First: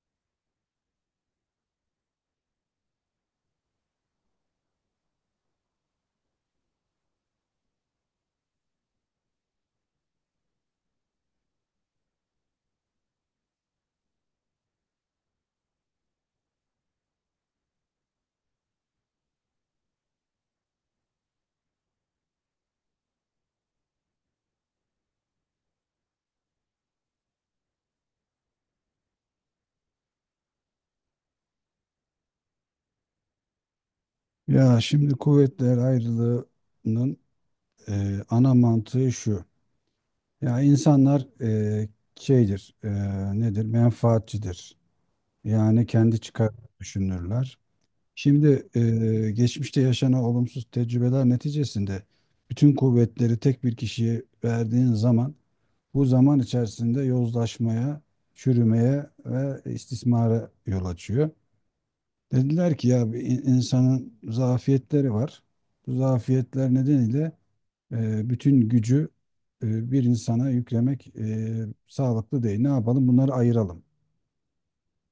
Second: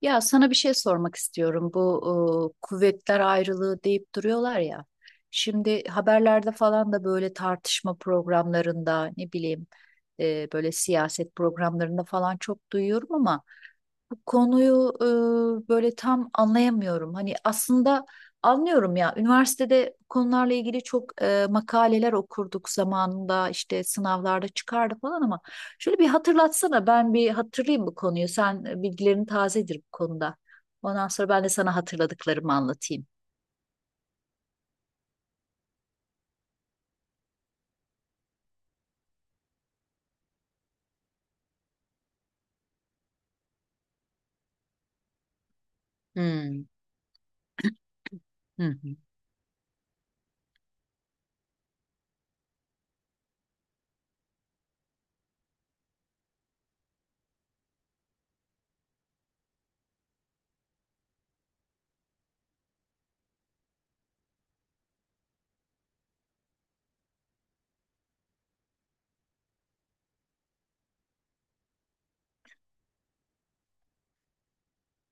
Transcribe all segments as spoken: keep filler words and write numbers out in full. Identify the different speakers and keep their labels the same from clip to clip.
Speaker 1: Ya sana bir şey sormak istiyorum. Bu e, kuvvetler ayrılığı deyip duruyorlar ya. Şimdi haberlerde falan da böyle tartışma programlarında ne bileyim, e, böyle siyaset programlarında falan çok duyuyorum ama bu konuyu e, böyle tam anlayamıyorum. Hani aslında anlıyorum ya, üniversitede bu konularla ilgili çok e, makaleler okurduk zamanında, işte sınavlarda çıkardı falan ama şöyle bir hatırlatsana, ben bir hatırlayayım bu konuyu. Sen, e, bilgilerin tazedir bu konuda. Ondan sonra ben de sana hatırladıklarımı anlatayım.
Speaker 2: Ya şimdi kuvvetler ayrılığının e, ana mantığı şu. Ya insanlar e, şeydir, e, nedir? Menfaatçidir. Yani kendi çıkarını
Speaker 1: Hmm.
Speaker 2: düşünürler.
Speaker 1: Hı
Speaker 2: Şimdi
Speaker 1: hı.
Speaker 2: e, geçmişte yaşanan olumsuz tecrübeler neticesinde bütün kuvvetleri tek bir kişiye verdiğin zaman bu zaman içerisinde yozlaşmaya, çürümeye ve istismara yol açıyor. Dediler ki ya bir in- insanın zafiyetleri var. Bu zafiyetler nedeniyle e, bütün gücü e, bir insana yüklemek e, sağlıklı değil. Ne yapalım? Bunları ayıralım.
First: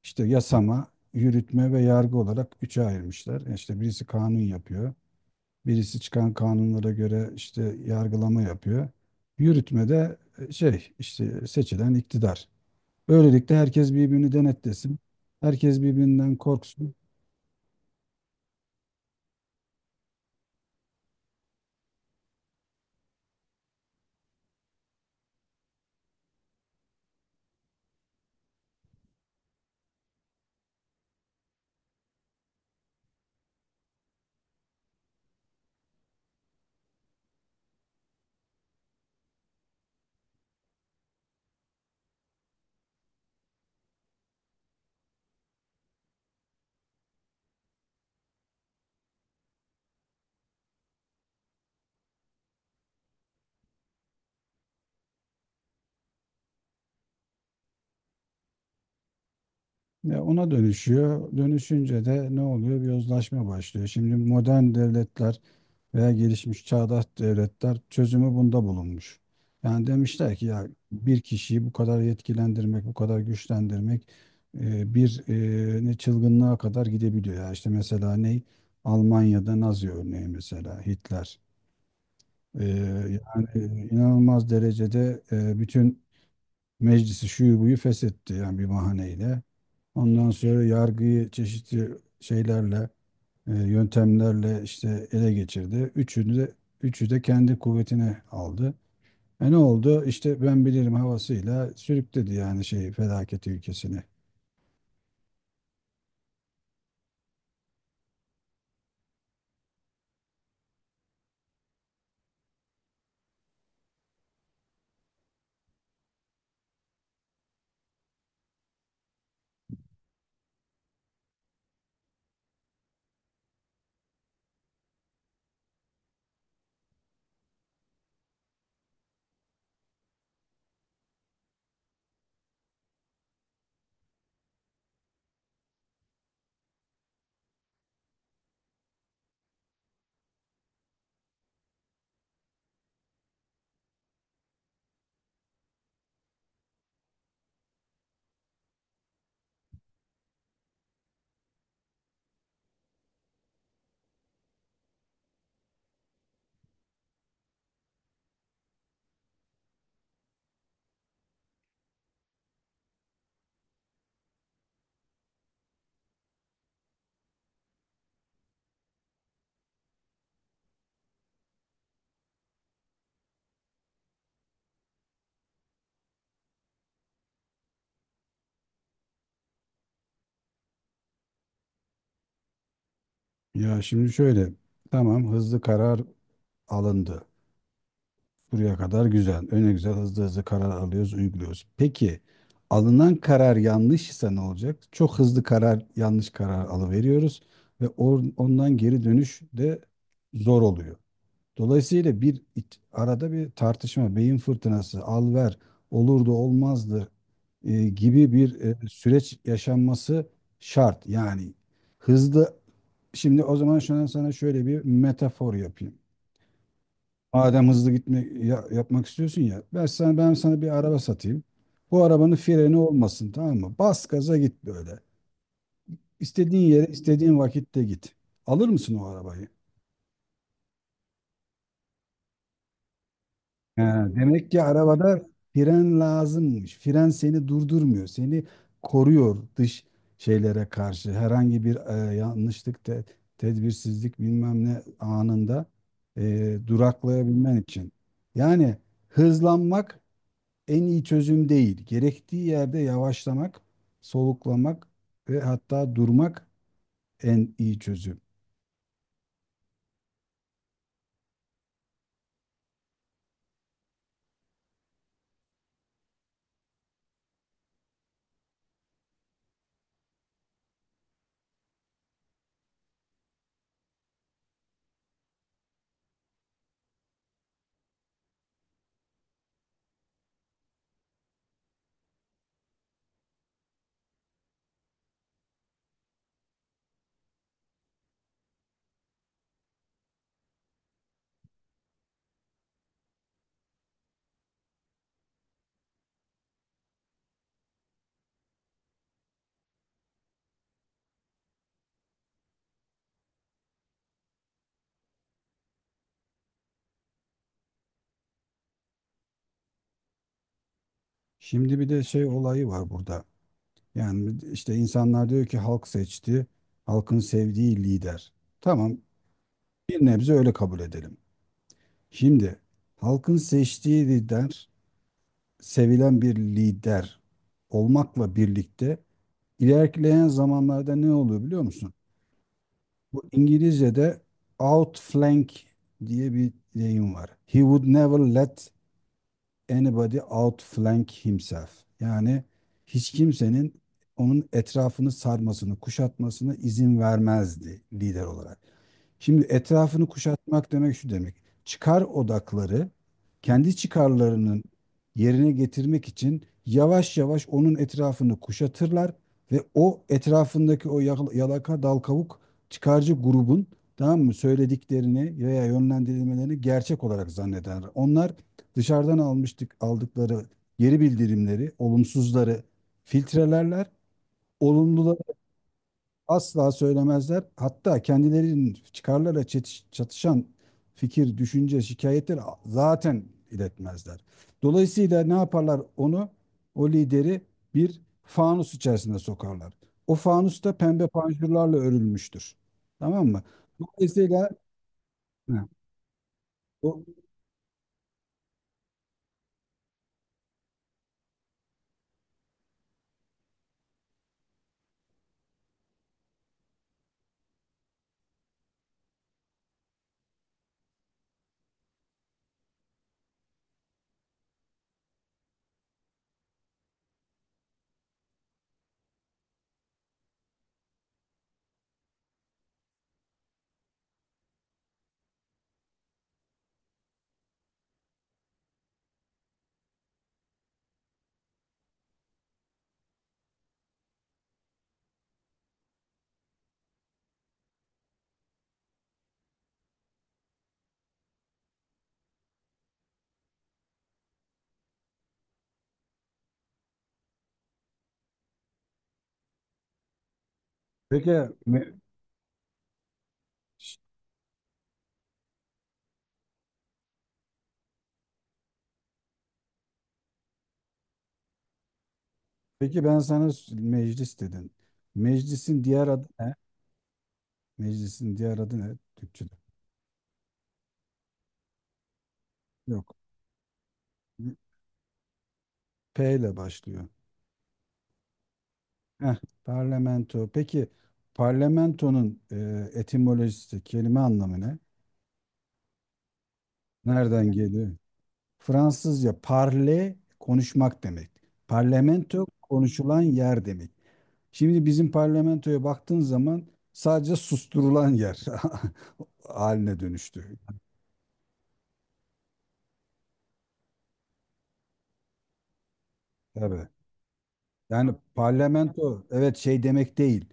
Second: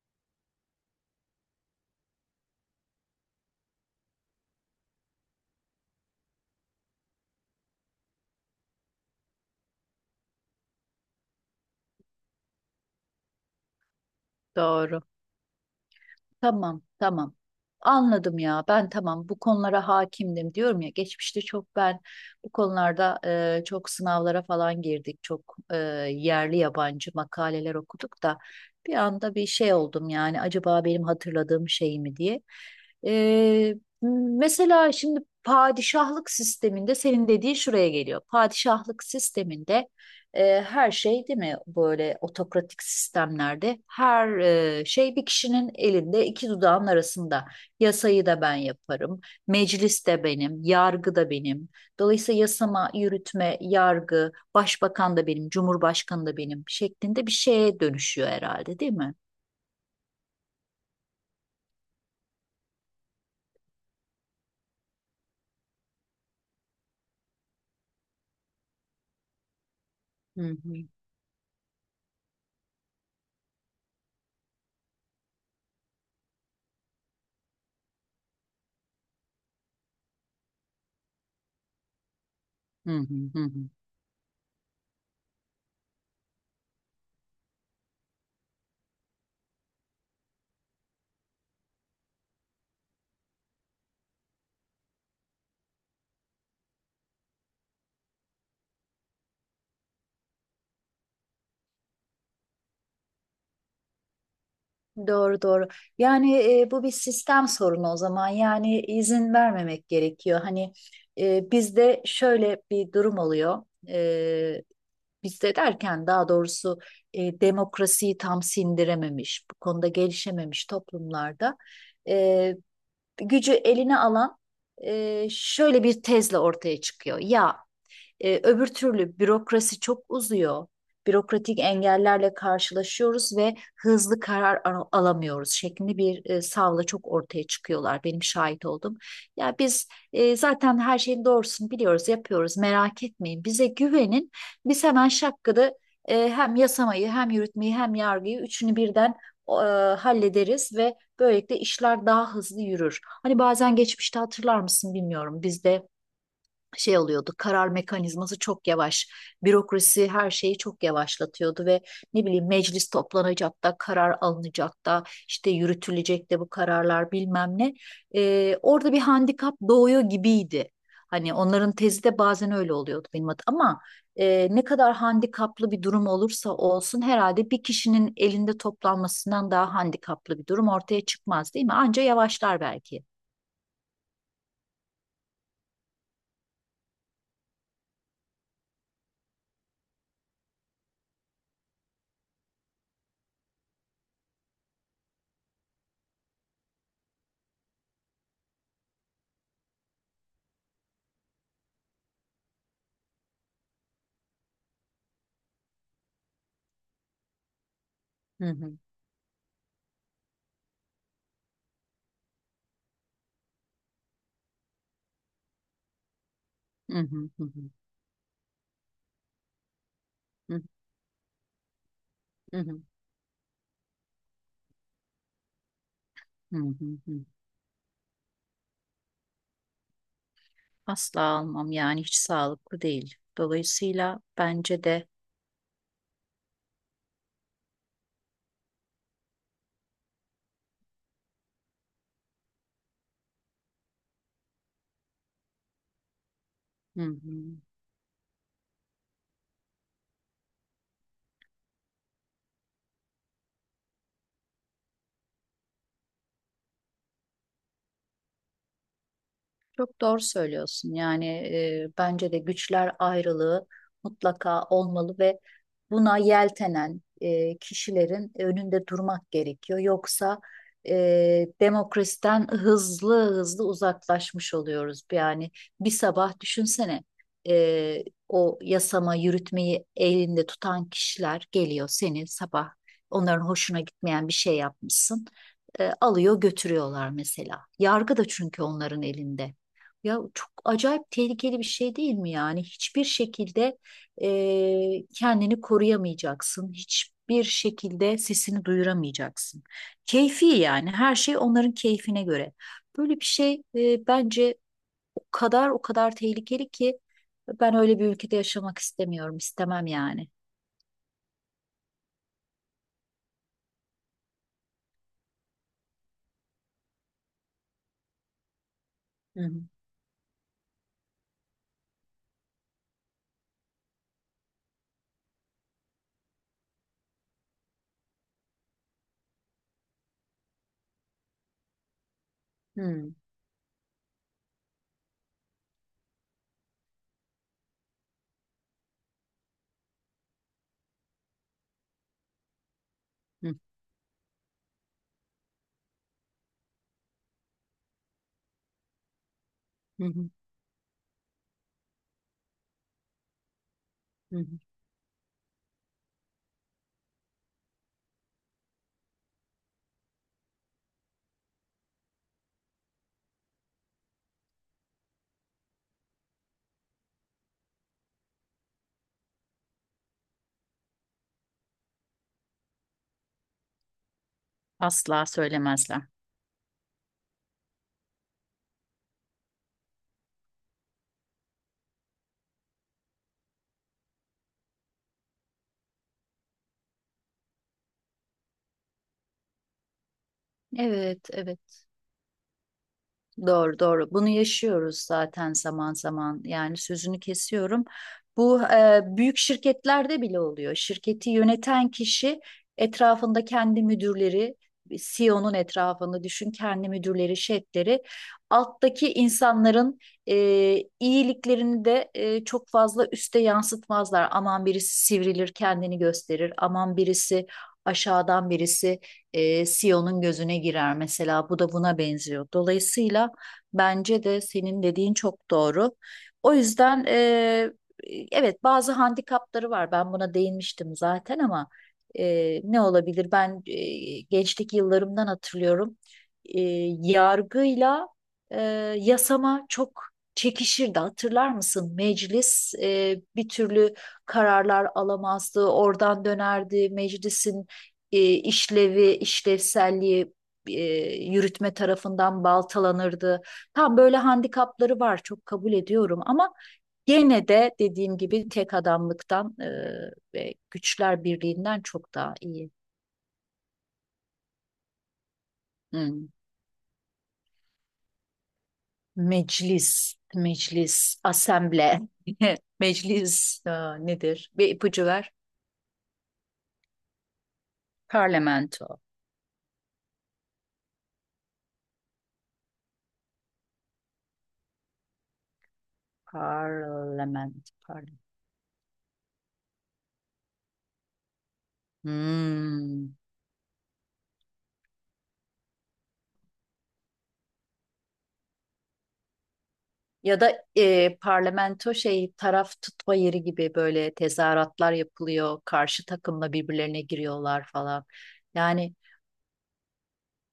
Speaker 2: İşte yasama, yürütme ve yargı olarak üçe ayırmışlar. E İşte birisi kanun yapıyor. Birisi çıkan kanunlara göre işte yargılama yapıyor. Yürütme de e, şey işte seçilen iktidar. Böylelikle herkes birbirini denetlesin.
Speaker 1: Doğru.
Speaker 2: Herkes birbirinden
Speaker 1: Tamam,
Speaker 2: korksun.
Speaker 1: tamam. Anladım ya. Ben tamam bu konulara hakimdim diyorum ya. Geçmişte çok ben bu konularda e, çok sınavlara falan girdik. Çok e, yerli yabancı makaleler okuduk da bir anda bir şey oldum yani, acaba benim hatırladığım şey mi diye. E, Mesela şimdi padişahlık sisteminde senin dediğin şuraya geliyor. Padişahlık sisteminde e, her şey, değil mi, böyle otokratik sistemlerde her e, şey bir kişinin elinde, iki dudağın arasında. Yasayı da ben yaparım, meclis de benim, yargı da benim. Dolayısıyla yasama, yürütme, yargı, başbakan da benim, cumhurbaşkanı da benim şeklinde bir şeye dönüşüyor herhalde değil mi?
Speaker 2: Ya ona dönüşüyor. Dönüşünce de ne oluyor? Bir yozlaşma başlıyor. Şimdi modern devletler veya gelişmiş çağdaş devletler çözümü bunda bulunmuş. Yani demişler
Speaker 1: Hı
Speaker 2: ki ya
Speaker 1: hı.
Speaker 2: bir kişiyi bu kadar yetkilendirmek, bu kadar güçlendirmek e, bir e, ne çılgınlığa kadar gidebiliyor. Ya işte mesela ne? Almanya'da Nazi örneği mesela Hitler. E,
Speaker 1: Hı hı, hı hı.
Speaker 2: yani inanılmaz derecede e, bütün meclisi şuyu buyu feshetti yani bir bahaneyle. Ondan sonra yargıyı çeşitli şeylerle, e, yöntemlerle işte ele geçirdi. Üçünü de üçü de kendi kuvvetine aldı. E ne oldu? İşte ben bilirim havasıyla sürükledi yani şeyi felaket ülkesini.
Speaker 1: Doğru, doğru. Yani e, bu bir sistem sorunu o zaman. Yani izin vermemek gerekiyor. Hani, e, bizde şöyle bir durum oluyor. E, Bizde derken, daha doğrusu, e, demokrasiyi tam sindirememiş, bu konuda gelişememiş toplumlarda e, gücü eline alan e, şöyle bir tezle ortaya çıkıyor. Ya, e, öbür türlü bürokrasi çok uzuyor. Bürokratik engellerle karşılaşıyoruz ve hızlı karar al- alamıyoruz şeklinde bir e, savla çok ortaya çıkıyorlar. Benim şahit oldum. Ya biz e, zaten her şeyin doğrusunu biliyoruz, yapıyoruz. Merak etmeyin. Bize güvenin. Biz hemen şakkıda e, hem yasamayı, hem yürütmeyi, hem yargıyı, üçünü birden e, hallederiz ve böylelikle işler daha hızlı yürür. Hani bazen geçmişte hatırlar mısın bilmiyorum. Bizde şey oluyordu. Karar mekanizması çok yavaş. Bürokrasi her şeyi çok yavaşlatıyordu ve ne bileyim meclis toplanacak da karar alınacak da işte yürütülecek de bu kararlar bilmem ne. Ee, orada bir handikap doğuyor gibiydi. Hani onların tezi de bazen öyle oluyordu benim adım. Ama e, ne kadar handikaplı bir durum olursa olsun, herhalde bir kişinin elinde toplanmasından daha handikaplı bir durum ortaya çıkmaz değil mi? Anca yavaşlar belki.
Speaker 2: Ya şimdi şöyle, tamam hızlı karar alındı. Buraya kadar güzel. Öne güzel hızlı hızlı karar alıyoruz, uyguluyoruz. Peki alınan karar yanlış ise ne olacak? Çok hızlı karar, yanlış karar alıveriyoruz ve or- ondan geri dönüş de zor oluyor. Dolayısıyla bir iç- arada bir tartışma, beyin fırtınası, al ver, olurdu olmazdı e, gibi
Speaker 1: Hı
Speaker 2: bir e,
Speaker 1: hı.
Speaker 2: süreç yaşanması şart. Yani hızlı, şimdi o zaman şu an sana şöyle bir metafor yapayım.
Speaker 1: Hı hı. Hı
Speaker 2: Madem
Speaker 1: hı.
Speaker 2: hızlı gitme ya- yapmak istiyorsun ya. Ben sana, ben sana bir araba satayım. Bu arabanın
Speaker 1: Hı
Speaker 2: freni
Speaker 1: hı.
Speaker 2: olmasın, tamam mı? Bas gaza git böyle.
Speaker 1: Hı hı.
Speaker 2: İstediğin yere
Speaker 1: Hı hı.
Speaker 2: istediğin vakitte git. Alır mısın o arabayı?
Speaker 1: Asla almam yani, hiç sağlıklı değil.
Speaker 2: He,
Speaker 1: Dolayısıyla
Speaker 2: demek ki
Speaker 1: bence de.
Speaker 2: arabada fren lazımmış. Fren seni durdurmuyor. Seni koruyor dış şeylere karşı. Herhangi bir e, yanlışlık, te- tedbirsizlik bilmem ne anında e,
Speaker 1: Hı
Speaker 2: duraklayabilmen
Speaker 1: hı.
Speaker 2: için. Yani hızlanmak en iyi çözüm değil. Gerektiği yerde yavaşlamak, soluklamak ve hatta durmak en iyi çözüm.
Speaker 1: Çok doğru söylüyorsun. Yani e, bence de güçler ayrılığı mutlaka olmalı ve buna yeltenen e, kişilerin önünde durmak gerekiyor. Yoksa e, demokrasiden hızlı hızlı uzaklaşmış oluyoruz. Yani bir sabah düşünsene, e, o yasama yürütmeyi elinde tutan kişiler geliyor seni sabah, onların hoşuna gitmeyen bir şey yapmışsın. E, alıyor götürüyorlar mesela. Yargı da çünkü onların elinde. Ya, çok acayip tehlikeli bir şey değil mi yani? Hiçbir şekilde eee, kendini koruyamayacaksın. Hiçbir şekilde sesini duyuramayacaksın. Keyfi yani, her şey onların keyfine göre. Böyle bir şey eee, bence o kadar o kadar tehlikeli ki ben öyle bir ülkede yaşamak istemiyorum. İstemem yani.
Speaker 2: Şimdi bir de şey olayı var burada. Yani işte insanlar diyor ki halk seçti, halkın sevdiği lider. Tamam,
Speaker 1: Hı
Speaker 2: bir nebze öyle kabul edelim. Şimdi halkın seçtiği lider, sevilen bir lider olmakla birlikte ilerleyen zamanlarda ne oluyor biliyor musun?
Speaker 1: hı,
Speaker 2: Bu İngilizce'de outflank diye bir deyim var. He would never let anybody outflank himself. Yani hiç
Speaker 1: hı hı,
Speaker 2: kimsenin onun etrafını sarmasını, kuşatmasına izin vermezdi lider olarak. Şimdi
Speaker 1: hı
Speaker 2: etrafını
Speaker 1: hı,
Speaker 2: kuşatmak demek şu demek. Çıkar odakları kendi
Speaker 1: hı hı.
Speaker 2: çıkarlarının yerine getirmek için yavaş yavaş onun etrafını kuşatırlar ve o etrafındaki o yakal- yalaka dal kavuk çıkarcı grubun, tamam mı, söylediklerini veya yönlendirilmelerini gerçek olarak zannederler. Onlar dışarıdan almıştık aldıkları geri bildirimleri, olumsuzları filtrelerler. Olumluları
Speaker 1: Asla söylemezler.
Speaker 2: asla söylemezler. Hatta kendilerinin çıkarlarla çetiş- çatışan fikir, düşünce, şikayetleri zaten iletmezler. Dolayısıyla ne yaparlar onu? O lideri bir fanus içerisine sokarlar. O fanus da pembe
Speaker 1: Evet,
Speaker 2: panjurlarla
Speaker 1: evet.
Speaker 2: örülmüştür. Tamam mı?
Speaker 1: Doğru, doğru. Bunu
Speaker 2: Dolayısıyla
Speaker 1: yaşıyoruz zaten
Speaker 2: hı,
Speaker 1: zaman zaman. Yani
Speaker 2: o,
Speaker 1: sözünü kesiyorum. Bu e, büyük şirketlerde bile oluyor. Şirketi yöneten kişi, etrafında kendi müdürleri, C E O'nun etrafını düşün, kendi müdürleri, şefleri, alttaki insanların e, iyiliklerini de e, çok fazla üste yansıtmazlar. Aman birisi sivrilir, kendini gösterir. Aman birisi, aşağıdan birisi e, C E O'nun gözüne girer mesela. Bu da buna benziyor. Dolayısıyla, bence de senin dediğin çok doğru. O yüzden, e, evet bazı handikapları var. Ben buna değinmiştim zaten ama e, ne olabilir? Ben e, gençlik yıllarımdan hatırlıyorum. E, Yargıyla e, yasama çok çekişirdi. Hatırlar mısın? Meclis e, bir türlü kararlar alamazdı. Oradan dönerdi. Meclisin e, işlevi, işlevselliği e,
Speaker 2: peki
Speaker 1: yürütme
Speaker 2: me-
Speaker 1: tarafından baltalanırdı. Tam böyle handikapları var, çok kabul ediyorum ama gene de dediğim gibi tek adamlıktan e, ve güçler birliğinden çok daha iyi.
Speaker 2: peki ben sana s- meclis dedin. Meclisin diğer adı
Speaker 1: Hmm.
Speaker 2: ne? Meclisin diğer adı ne Türkçe'de?
Speaker 1: Meclis, meclis, asemble,
Speaker 2: Yok.
Speaker 1: meclis, e, nedir? Bir ipucu ver.
Speaker 2: P ile başlıyor.
Speaker 1: Parlamento,
Speaker 2: Heh, parlamento. Peki parlamentonun e, etimolojisi, kelime anlamı ne? Nereden
Speaker 1: parlament,
Speaker 2: geliyor?
Speaker 1: parlament.
Speaker 2: Fransızca parle konuşmak demek. Parlamento
Speaker 1: Hmm.
Speaker 2: konuşulan yer demek. Şimdi bizim parlamentoya baktığın zaman sadece susturulan yer haline
Speaker 1: Ya
Speaker 2: dönüştü.
Speaker 1: da, e, parlamento şey, taraf tutma yeri gibi böyle tezahüratlar yapılıyor. Karşı takımla
Speaker 2: Tabii.
Speaker 1: birbirlerine giriyorlar falan.
Speaker 2: Yani
Speaker 1: Yani.
Speaker 2: parlamento evet şey demek değil.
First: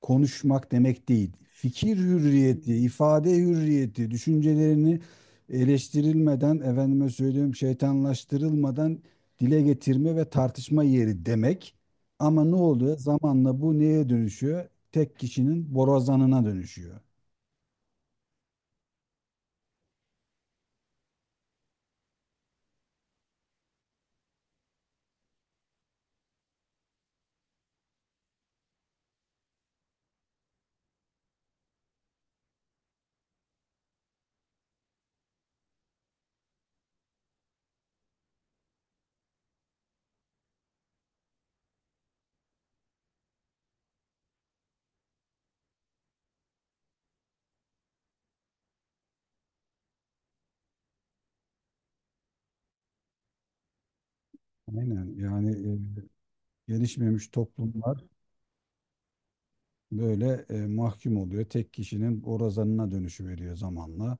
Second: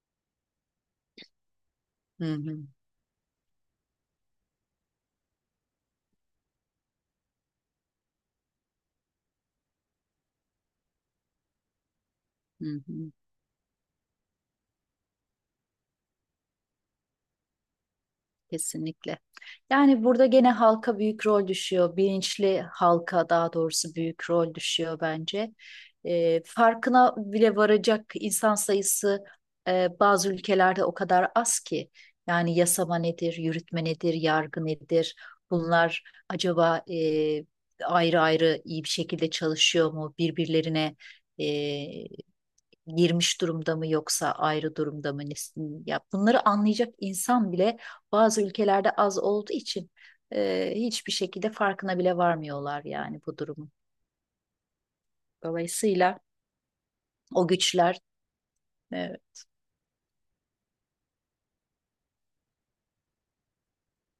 Speaker 2: Konuşmak demek değil. Fikir
Speaker 1: Hı hı,
Speaker 2: hürriyeti, ifade hürriyeti, düşüncelerini eleştirilmeden, efendime söyleyeyim şeytanlaştırılmadan dile getirme ve tartışma yeri demek. Ama ne
Speaker 1: hı
Speaker 2: oluyor?
Speaker 1: hı,
Speaker 2: Zamanla bu neye dönüşüyor? Tek kişinin borazanına dönüşüyor.
Speaker 1: kesinlikle. Yani burada gene halka büyük rol düşüyor. Bilinçli halka daha doğrusu büyük rol düşüyor bence. Ee, farkına bile varacak insan sayısı e, bazı ülkelerde o kadar az ki. Yani yasama nedir, yürütme nedir, yargı nedir? Bunlar acaba e, ayrı ayrı iyi bir şekilde çalışıyor mu? Birbirlerine girmiş durumda mı yoksa ayrı durumda mı? Ya bunları anlayacak insan bile bazı ülkelerde az olduğu için e, hiçbir şekilde farkına bile varmıyorlar yani bu durumun.
Speaker 2: Aynen yani e,
Speaker 1: Dolayısıyla
Speaker 2: gelişmemiş
Speaker 1: o güçler,
Speaker 2: toplumlar
Speaker 1: e,
Speaker 2: böyle e, mahkum oluyor. Tek kişinin borazanına dönüşü veriyor zamanla.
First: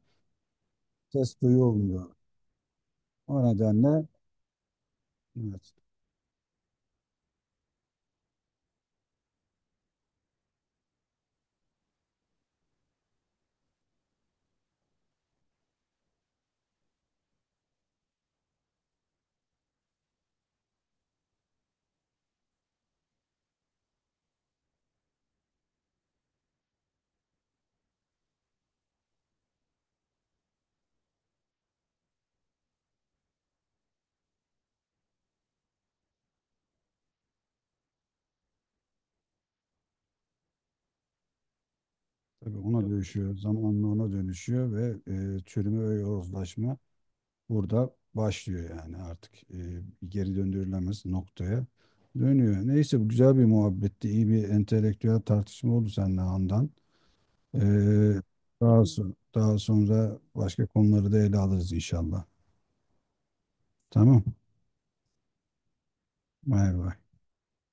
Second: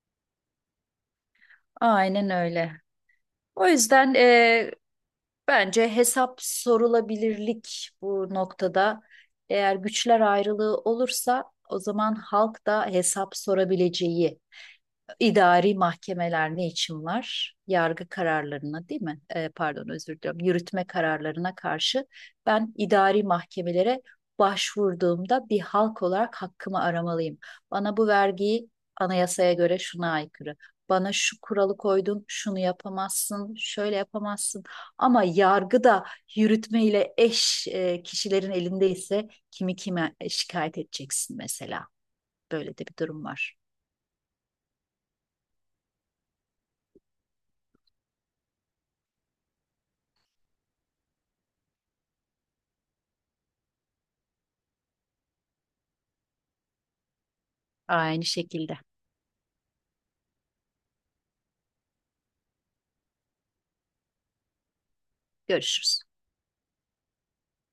Speaker 2: Ses duyulmuyor.
Speaker 1: aynen öyle.
Speaker 2: O
Speaker 1: O
Speaker 2: nedenle
Speaker 1: yüzden e,
Speaker 2: evet,
Speaker 1: bence hesap sorulabilirlik bu noktada. Eğer güçler ayrılığı olursa o zaman halk da hesap sorabileceği idari mahkemeler ne için var? Yargı kararlarına değil mi? E, pardon, özür diliyorum. Yürütme kararlarına karşı ben idari mahkemelere başvurduğumda bir halk olarak hakkımı aramalıyım. Bana bu vergiyi, anayasaya göre şuna aykırı. Bana şu kuralı koydun, şunu yapamazsın, şöyle yapamazsın. Ama yargı da yürütme eş e, kişilerin elindeyse kimi kime şikayet edeceksin mesela.
Speaker 2: tabii
Speaker 1: Böyle de
Speaker 2: ona
Speaker 1: bir durum
Speaker 2: dönüşüyor.
Speaker 1: var.
Speaker 2: Zamanla ona dönüşüyor ve e, çürüme ve yozlaşma burada başlıyor yani artık e, geri döndürülemez noktaya dönüyor. Neyse bu güzel bir muhabbetti. İyi bir entelektüel tartışma oldu seninle Handan. E,
Speaker 1: Aynı şekilde.
Speaker 2: daha, so- daha sonra başka konuları da ele alırız inşallah. Tamam.
Speaker 1: Görüşürüz.
Speaker 2: Bay bay.